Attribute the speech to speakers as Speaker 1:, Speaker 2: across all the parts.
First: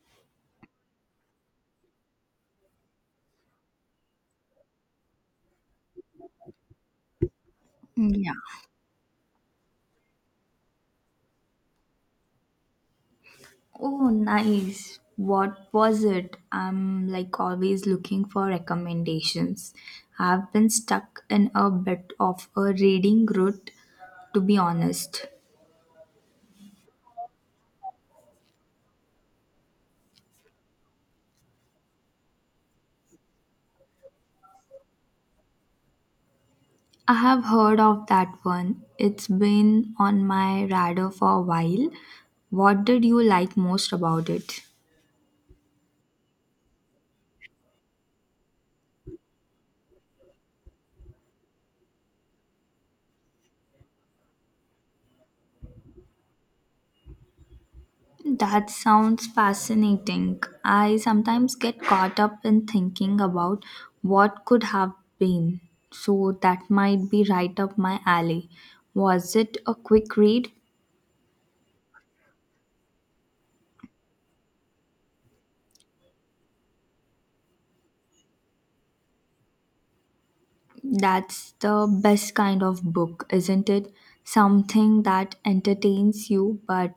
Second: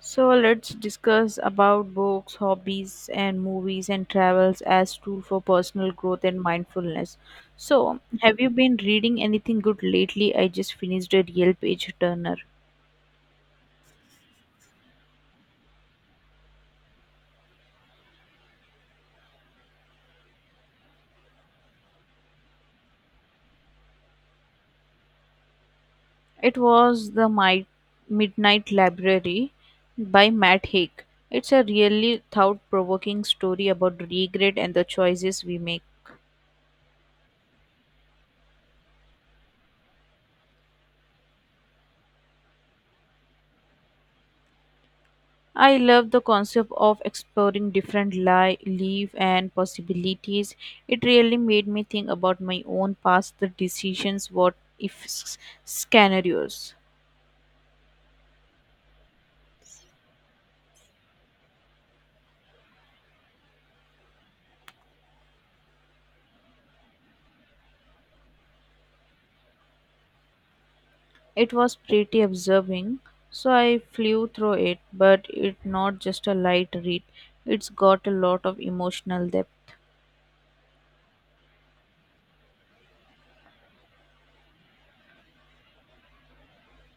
Speaker 1: So let's discuss about books, hobbies, and movies and travels as tool for personal growth and mindfulness. So,
Speaker 2: Mm, yeah.
Speaker 1: have you been reading anything good lately? I just finished a real page turner.
Speaker 2: Oh, nice. What was it? I'm like always looking for recommendations. I've been stuck in a bit of a reading rut, to be honest.
Speaker 1: It was the Midnight Library by Matt Haig. It's a really thought-provoking story about regret and the choices we make.
Speaker 2: I have heard of that one. It's been on my radar for a while. What did you like most about it?
Speaker 1: I love the concept of exploring different life and possibilities. It really made me think about my own past, the decisions, what if s- scenarios.
Speaker 2: That sounds fascinating. I sometimes get caught up in thinking about what could have been. So that might be right up my alley. Was it a quick read?
Speaker 1: It was pretty absorbing, so I flew through it, but it's not just a light read. It's got a lot of emotional depth.
Speaker 2: That's the best kind of book, isn't it? Something that entertains you but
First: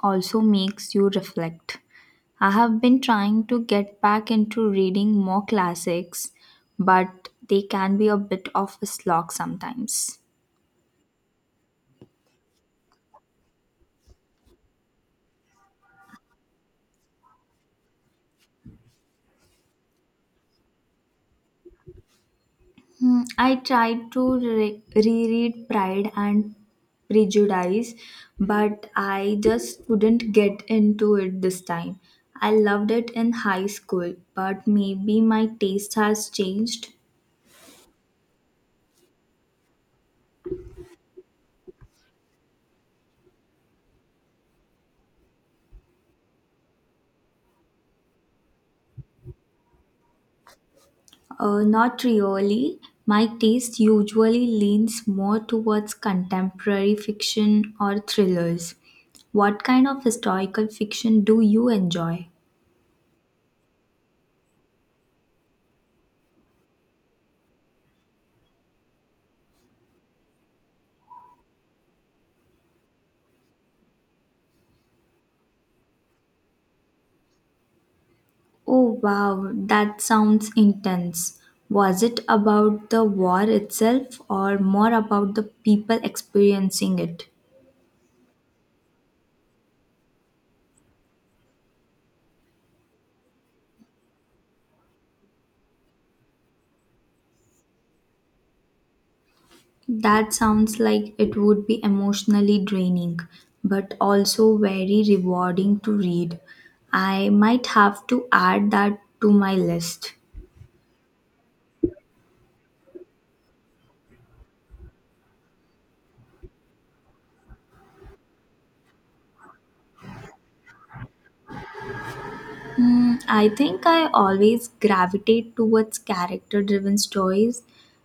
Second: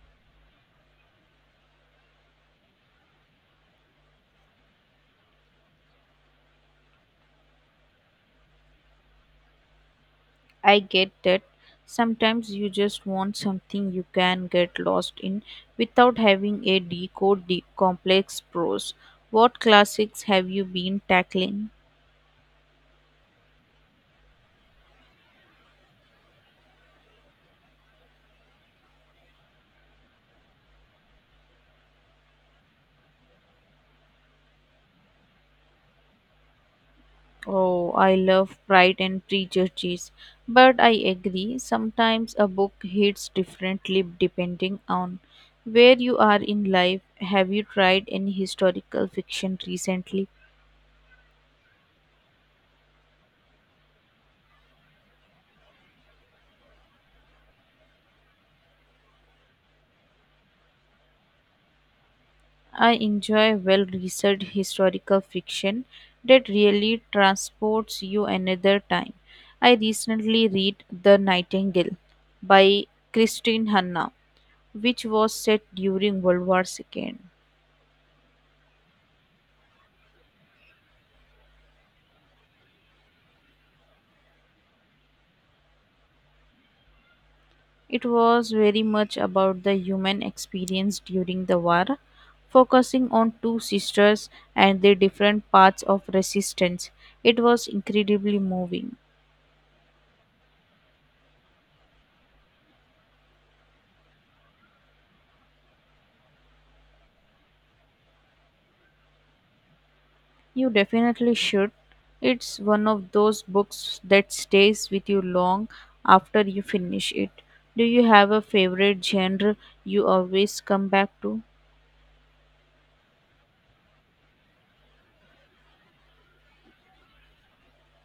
Speaker 2: also makes you reflect. I have been trying to get back into reading more classics, but they can be a bit of a slog sometimes.
Speaker 1: I get that sometimes you just want something you can get lost in without having a complex prose. What classics have you been tackling?
Speaker 2: Hmm, I tried to reread Pride and Prejudice, but I just couldn't get into it this time. I loved it in high school, but maybe my taste has changed.
Speaker 1: Oh, I love Pride and Prejudice, but I agree sometimes a book hits differently depending on where you are in life. Have you tried any historical fiction recently?
Speaker 2: Not really. My taste usually leans more towards contemporary fiction or thrillers. What kind of historical fiction do you enjoy?
Speaker 1: I enjoy well researched historical fiction that really transports you another time. I recently read The Nightingale by Christine Hanna, which was set during World War II.
Speaker 2: Oh wow, that sounds intense. Was it about the war itself or more about the people experiencing it?
Speaker 1: It was very much about the human experience during the war, focusing on two sisters and their different paths of resistance. It was incredibly moving.
Speaker 2: That sounds like it would be emotionally draining, but also very rewarding to read. I might have to add that to my list.
Speaker 1: You definitely should. It's one of those books that stays with you long after you finish it. Do you have a favorite genre you always come back to?
Speaker 2: Hmm, I think I always gravitate towards character driven stories,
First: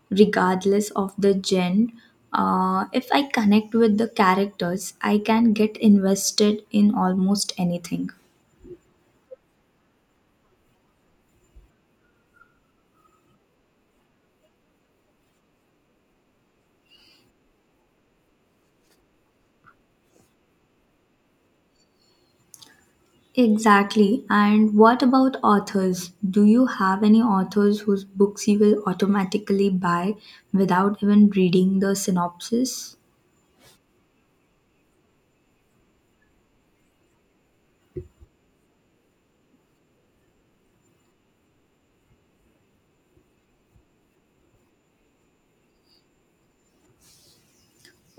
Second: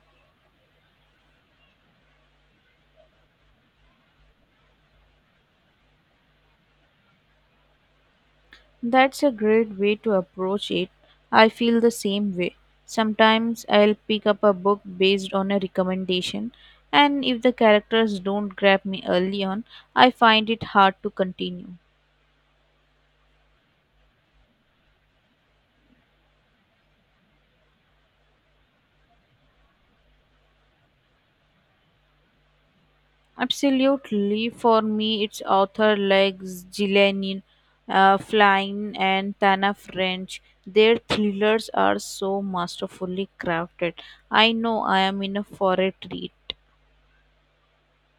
Speaker 2: regardless of the genre. If I connect with the characters, I can get invested in almost anything.
Speaker 1: That's a great way to approach it. I feel the same way. Sometimes I'll pick up a book based on a recommendation, and if the characters don't grab me early on, I find it hard to continue.
Speaker 2: Exactly. And what about authors? Do you have any authors whose books you will automatically buy without even reading the synopsis?
Speaker 1: Absolutely. For me, it's author like Gillian Flynn and Tana French. Their thrillers are so masterfully crafted. I know I am in a for a treat.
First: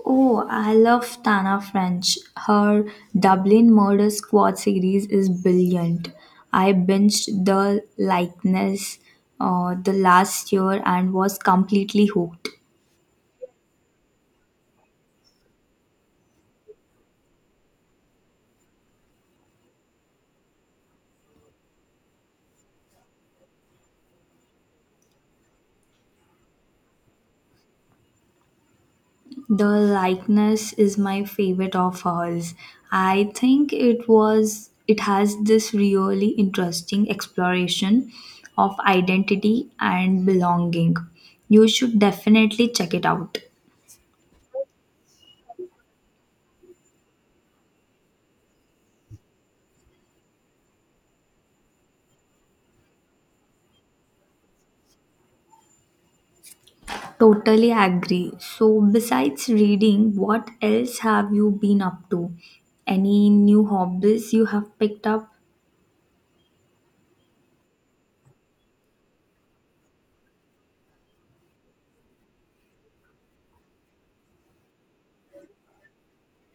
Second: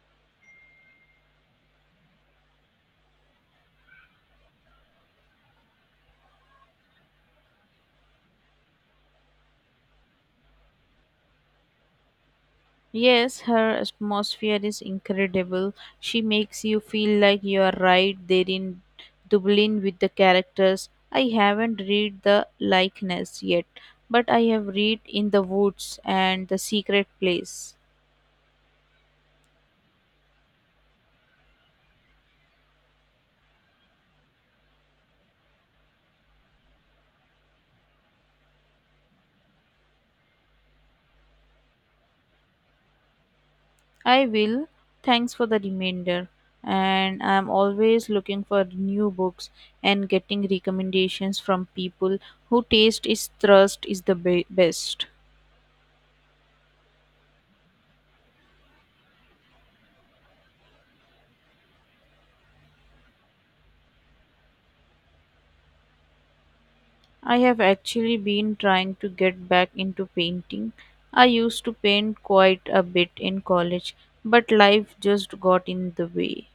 Speaker 2: Oh, I love Tana French. Her Dublin Murder Squad series is brilliant. I binged the likeness the last year and was completely hooked.
Speaker 1: Yes, her atmosphere is incredible. She makes you feel like you are right there in Dublin with the characters. I haven't read the likeness yet, but I have read In the Woods and The Secret Place.
Speaker 2: The likeness is my favorite of hers. I think it was It has this really interesting exploration of identity and belonging. You should definitely check it out.
Speaker 1: I will. Thanks for the reminder. And I'm always looking for new books and getting recommendations from people who taste is the best.
Speaker 2: Totally agree. So, besides reading, what else have you been up to? Any new hobbies you have picked up?
Speaker 1: I have actually been trying to get back into painting. I used to paint quite a bit in college, but life just got in the way.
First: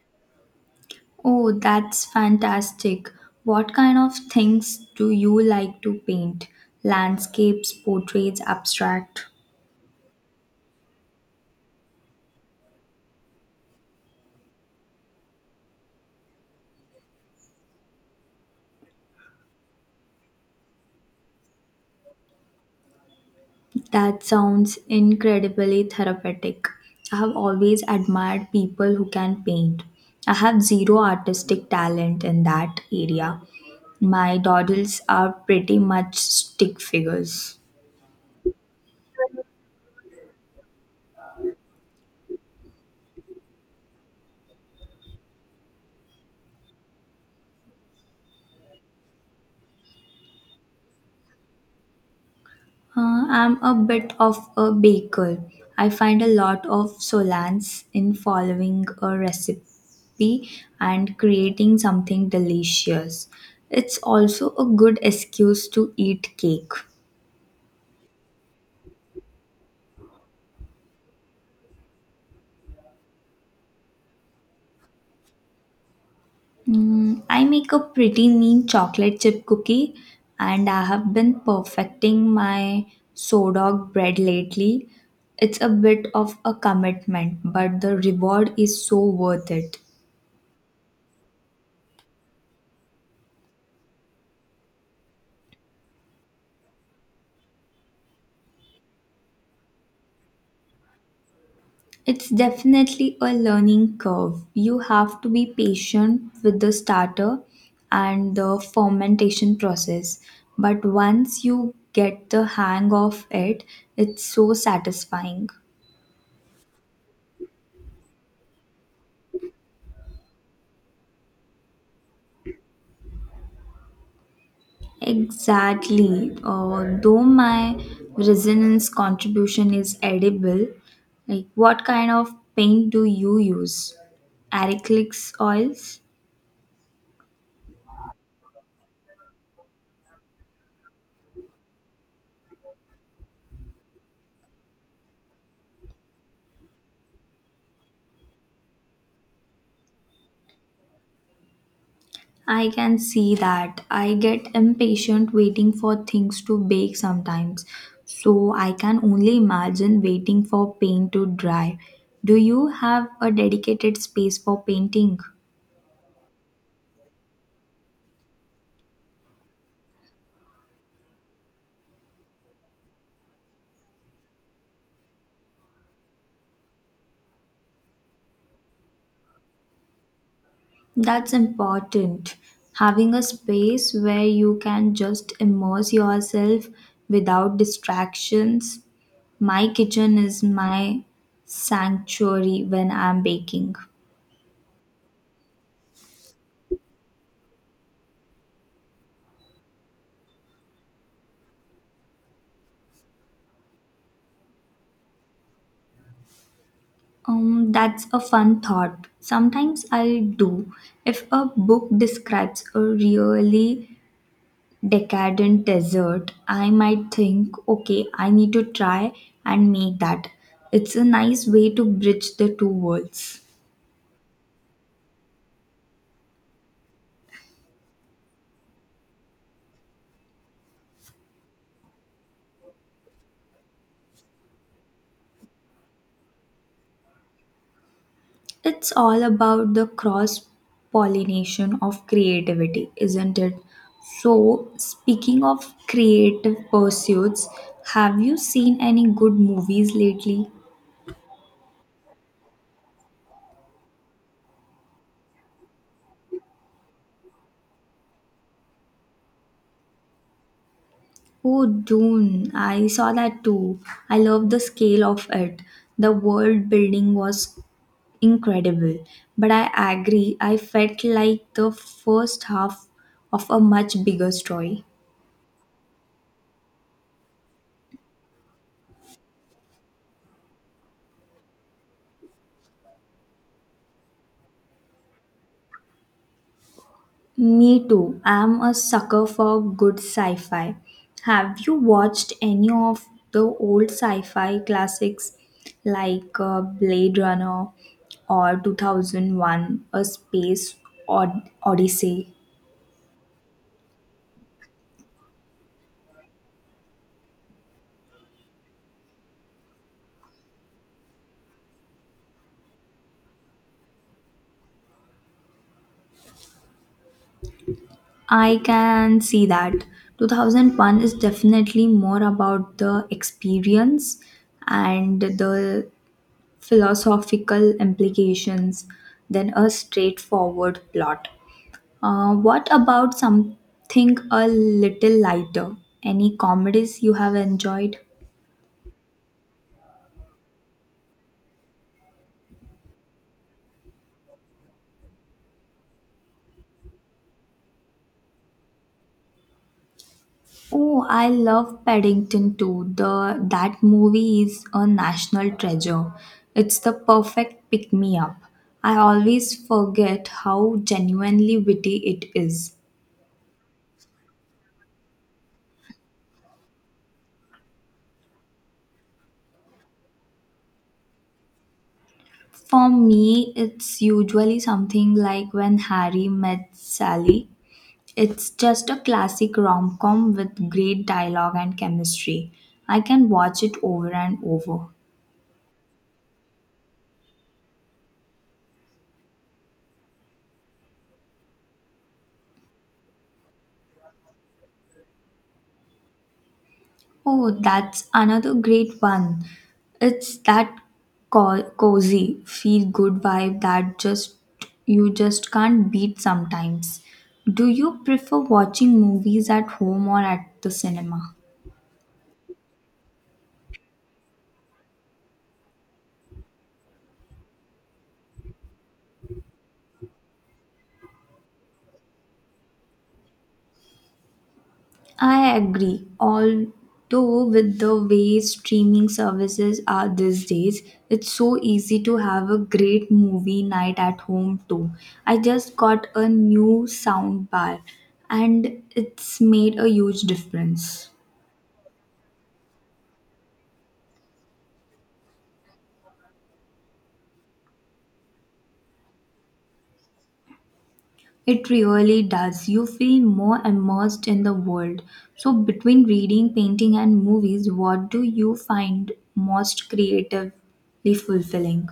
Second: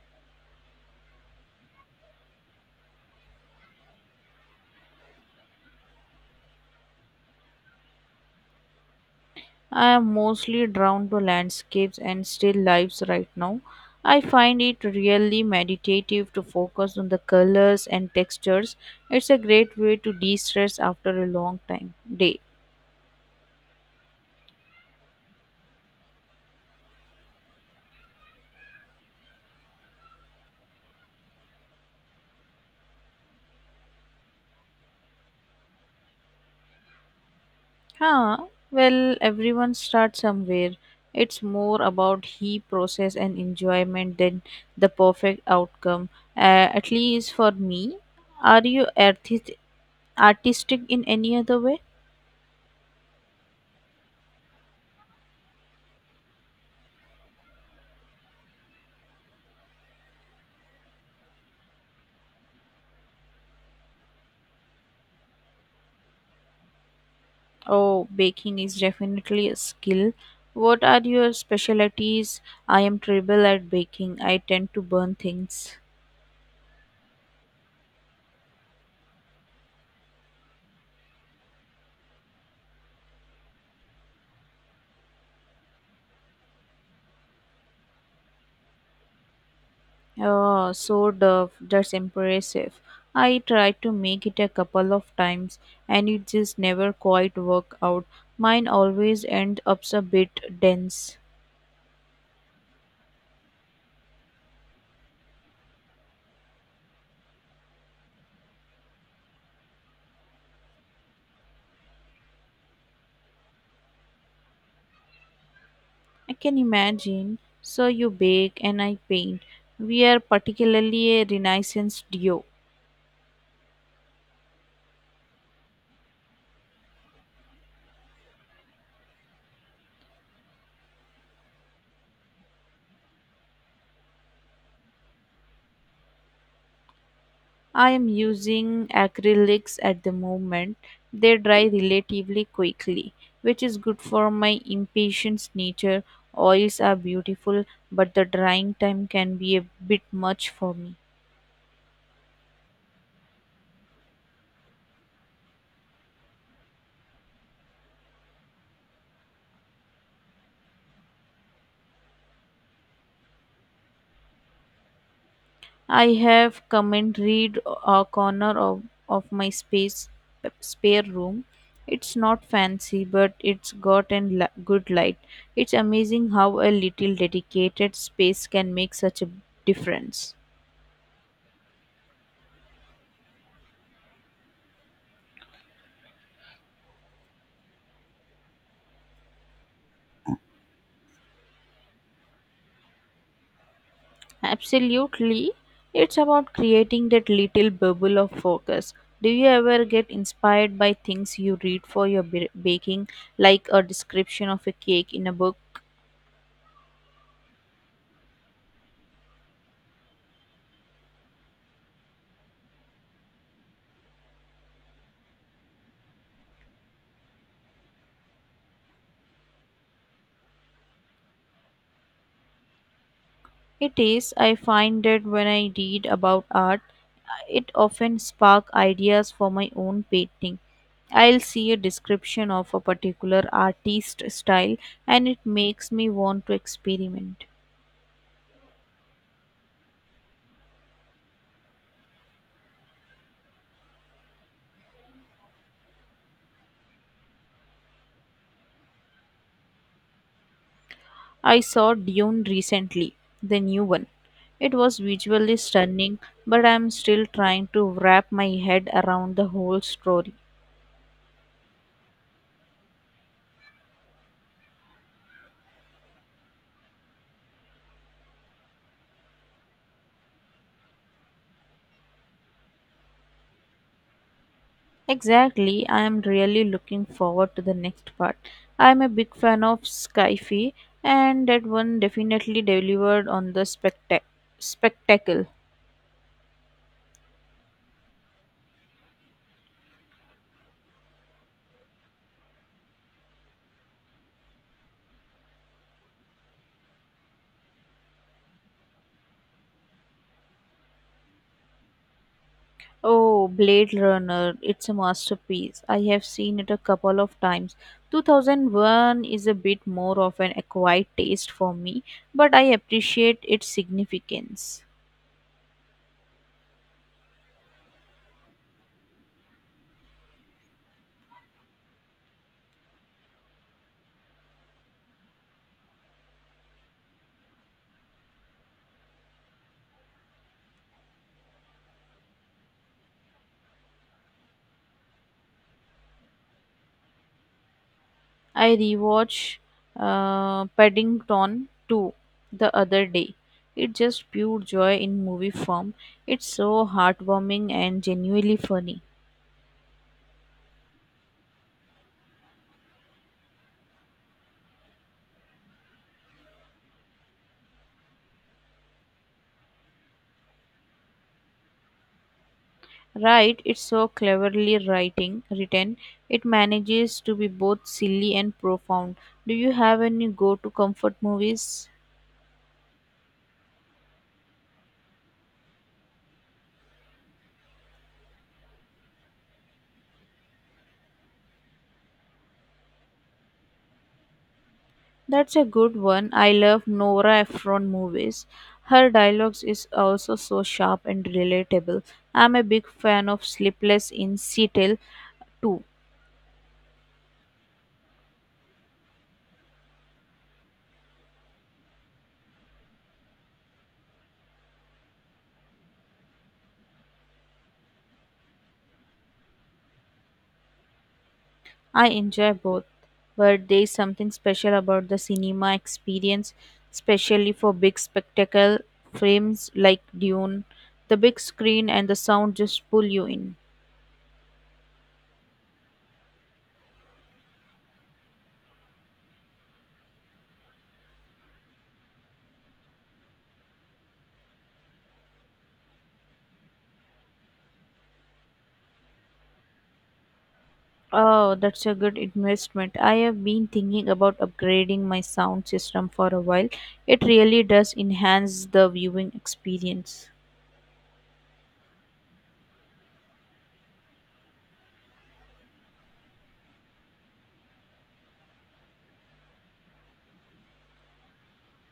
Speaker 2: Oh, that's fantastic. What kind of things do you like to paint? Landscapes, portraits, abstract?
Speaker 1: I am mostly drawn to landscapes and still lifes right now. I find it really meditative to focus on the colors and textures. It's a great way to de-stress after a long time day.
Speaker 2: That sounds incredibly therapeutic. I have always admired people who can paint. I have zero artistic talent in that area. My doodles are pretty much stick figures.
Speaker 1: Huh? Well, everyone starts somewhere. It's more about he process and enjoyment than the perfect outcome. At least for me. Are you artistic in any other way?
Speaker 2: I'm a bit of a baker. I find a lot of solace in following a recipe and creating something delicious. It's also a good excuse to eat cake.
Speaker 1: Oh, baking is definitely a skill. What are your specialties? I am terrible at baking. I tend to burn things.
Speaker 2: Mm, I make a pretty mean chocolate chip cookie, and I have been perfecting my sourdough bread lately. It's a bit of a commitment, but the reward is so worth it.
Speaker 1: Oh, so dove. That's impressive. I tried to make it a couple of times and it just never quite worked out. Mine always ends up a bit dense.
Speaker 2: It's definitely a learning curve. You have to be patient with the starter and the fermentation process, but once you get the hang of it, it's so satisfying.
Speaker 1: I can imagine. So you bake and I paint. We are particularly a renaissance duo.
Speaker 2: Exactly. Though my resonance contribution is edible, like what kind of paint do you use? Acrylics oils?
Speaker 1: I am using acrylics at the moment. They dry relatively quickly, which is good for my impatient nature. Oils are beautiful, but the drying time can be a bit much for me.
Speaker 2: I can see that. I get impatient waiting for things to bake sometimes. So I can only imagine waiting for paint to dry. Do you have a dedicated space for painting?
Speaker 1: I have come and read a corner of my space spare room. It's not fancy, but it's got a good light. It's amazing how a little dedicated space can make such a difference.
Speaker 2: That's important. Having a space where you can just immerse yourself without distractions. My kitchen is my sanctuary when I'm baking.
Speaker 1: Absolutely. It's about creating that little bubble of focus. Do you ever get inspired by things you read for your baking, like a description of a cake in a book?
Speaker 2: That's a fun thought. Sometimes I do if a book describes a really decadent dessert, I might think, okay, I need to try and make that. It's a nice way to bridge the two worlds.
Speaker 1: It is. I find that when I read about art, it often spark ideas for my own painting. I'll see a description of a particular artist style and it makes me want to experiment.
Speaker 2: It's all about the cross pollination of creativity, isn't it? So, speaking of creative pursuits, have you seen any good movies lately?
Speaker 1: I saw Dune recently, the new one. It was visually stunning, but I'm still trying to wrap my head around the whole story.
Speaker 2: Oh, Dune, I saw that too. I love the scale of it. The world building was incredible. But I agree, I felt like the first half of a much bigger story.
Speaker 1: Exactly, I am really looking forward to the next part. I'm a big fan of Skyfi, and that one definitely delivered on the spectacle.
Speaker 2: Me too. I'm a sucker for good sci fi. Have you watched any of the old sci fi classics like Blade Runner or 2001 A Space Odyssey?
Speaker 1: Oh, Blade Runner, it's a masterpiece. I have seen it a couple of times. 2001 is a bit more of an acquired taste for me, but I appreciate its significance.
Speaker 2: I can see that. 2001 is definitely more about the experience and the philosophical implications than a straightforward plot. What about something a little lighter? Any comedies you have enjoyed?
Speaker 1: I rewatched Paddington 2 the other day. It's just pure joy in movie form. It's so heartwarming and genuinely funny.
Speaker 2: Oh, I love Paddington too. The That movie is a national treasure. It's the perfect pick me up. I always forget how genuinely witty it is.
Speaker 1: Right, it's so cleverly writing written. It manages to be both silly and profound. Do you have any go-to comfort movies?
Speaker 2: For me, it's usually something like when Harry met Sally. It's just a classic rom com with great dialogue and chemistry. I can watch it over and over.
Speaker 1: That's a good one. I love Nora Ephron movies. Her dialogues is also so sharp and relatable. I'm a big fan of Sleepless in Seattle too.
Speaker 2: Oh, that's another great one. It's that cozy, feel good vibe that just you just can't beat sometimes. Do you prefer watching movies at home or at the cinema?
Speaker 1: I enjoy both, but there's something special about the cinema experience, especially for big spectacle films like Dune. The big screen and the sound just pull you in.
Speaker 2: I agree. Although, with the way streaming services are these days, it's so easy to have a great movie night at home too. I just got a new sound bar and it's made a huge difference.
Speaker 1: Oh, that's a good investment. I have been thinking about upgrading my sound system for a while. It really does enhance the viewing experience.
Speaker 2: It really does. You feel more immersed in the world. So, between reading, painting, and movies, what do you find most creatively fulfilling?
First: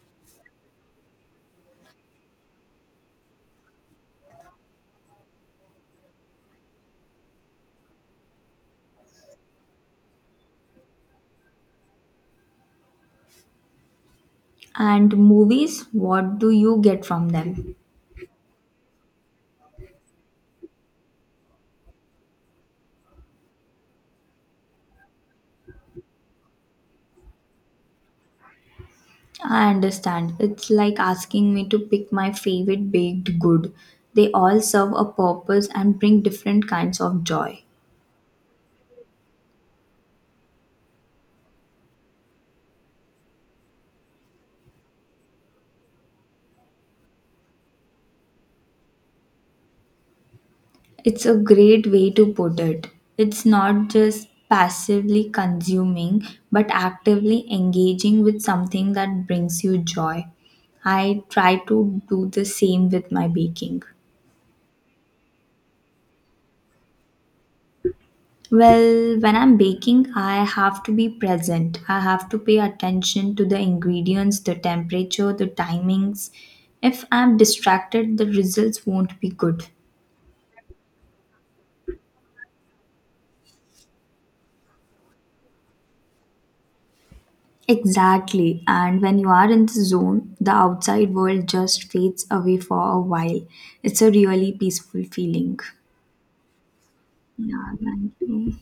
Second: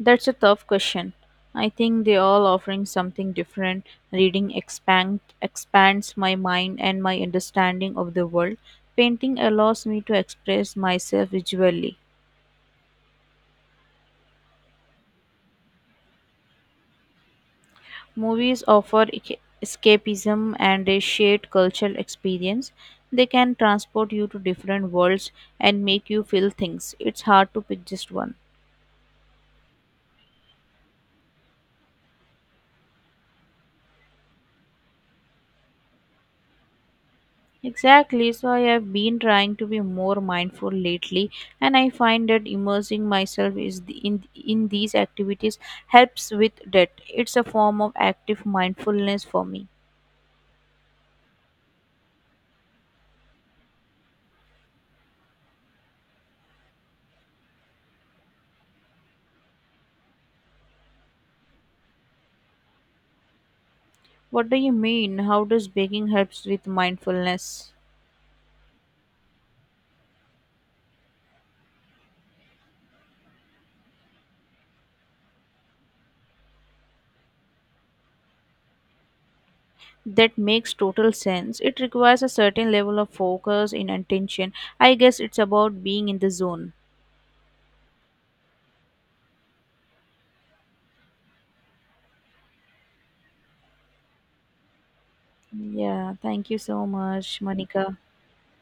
Speaker 1: That's a tough question. I think they all offering something different. Reading expands my mind and my understanding of the world. Painting allows me to express myself visually.
Speaker 2: And movies, what do you get from them?
Speaker 1: Movies offer escapism and a shared cultural experience. They can transport you to different worlds and make you feel things. It's hard to pick just one.
Speaker 2: I understand. It's like asking me to pick my favorite baked good. They all serve a purpose and bring different kinds of joy.
Speaker 1: Exactly. So I have been trying to be more mindful lately, and I find that immersing myself is the, in these activities helps with that. It's a form of active mindfulness for me.
Speaker 2: It's a great way to put it. It's not just passively consuming, but actively engaging with something that brings you joy. I try to do the same with my baking.
Speaker 1: What do you mean? How does baking helps with mindfulness?
Speaker 2: Well, when I'm baking, I have to be present. I have to pay attention to the ingredients, the temperature, the timings. If I'm distracted, the results won't be good.
Speaker 1: That makes total sense. It requires a certain level of focus and attention. I guess it's about being in the zone.
Speaker 2: Exactly. And when you are in the zone, the outside world just fades away for a while. It's a really peaceful feeling.
Speaker 1: Yeah, thank you so much,
Speaker 2: Yeah,
Speaker 1: Monica.
Speaker 2: thank you.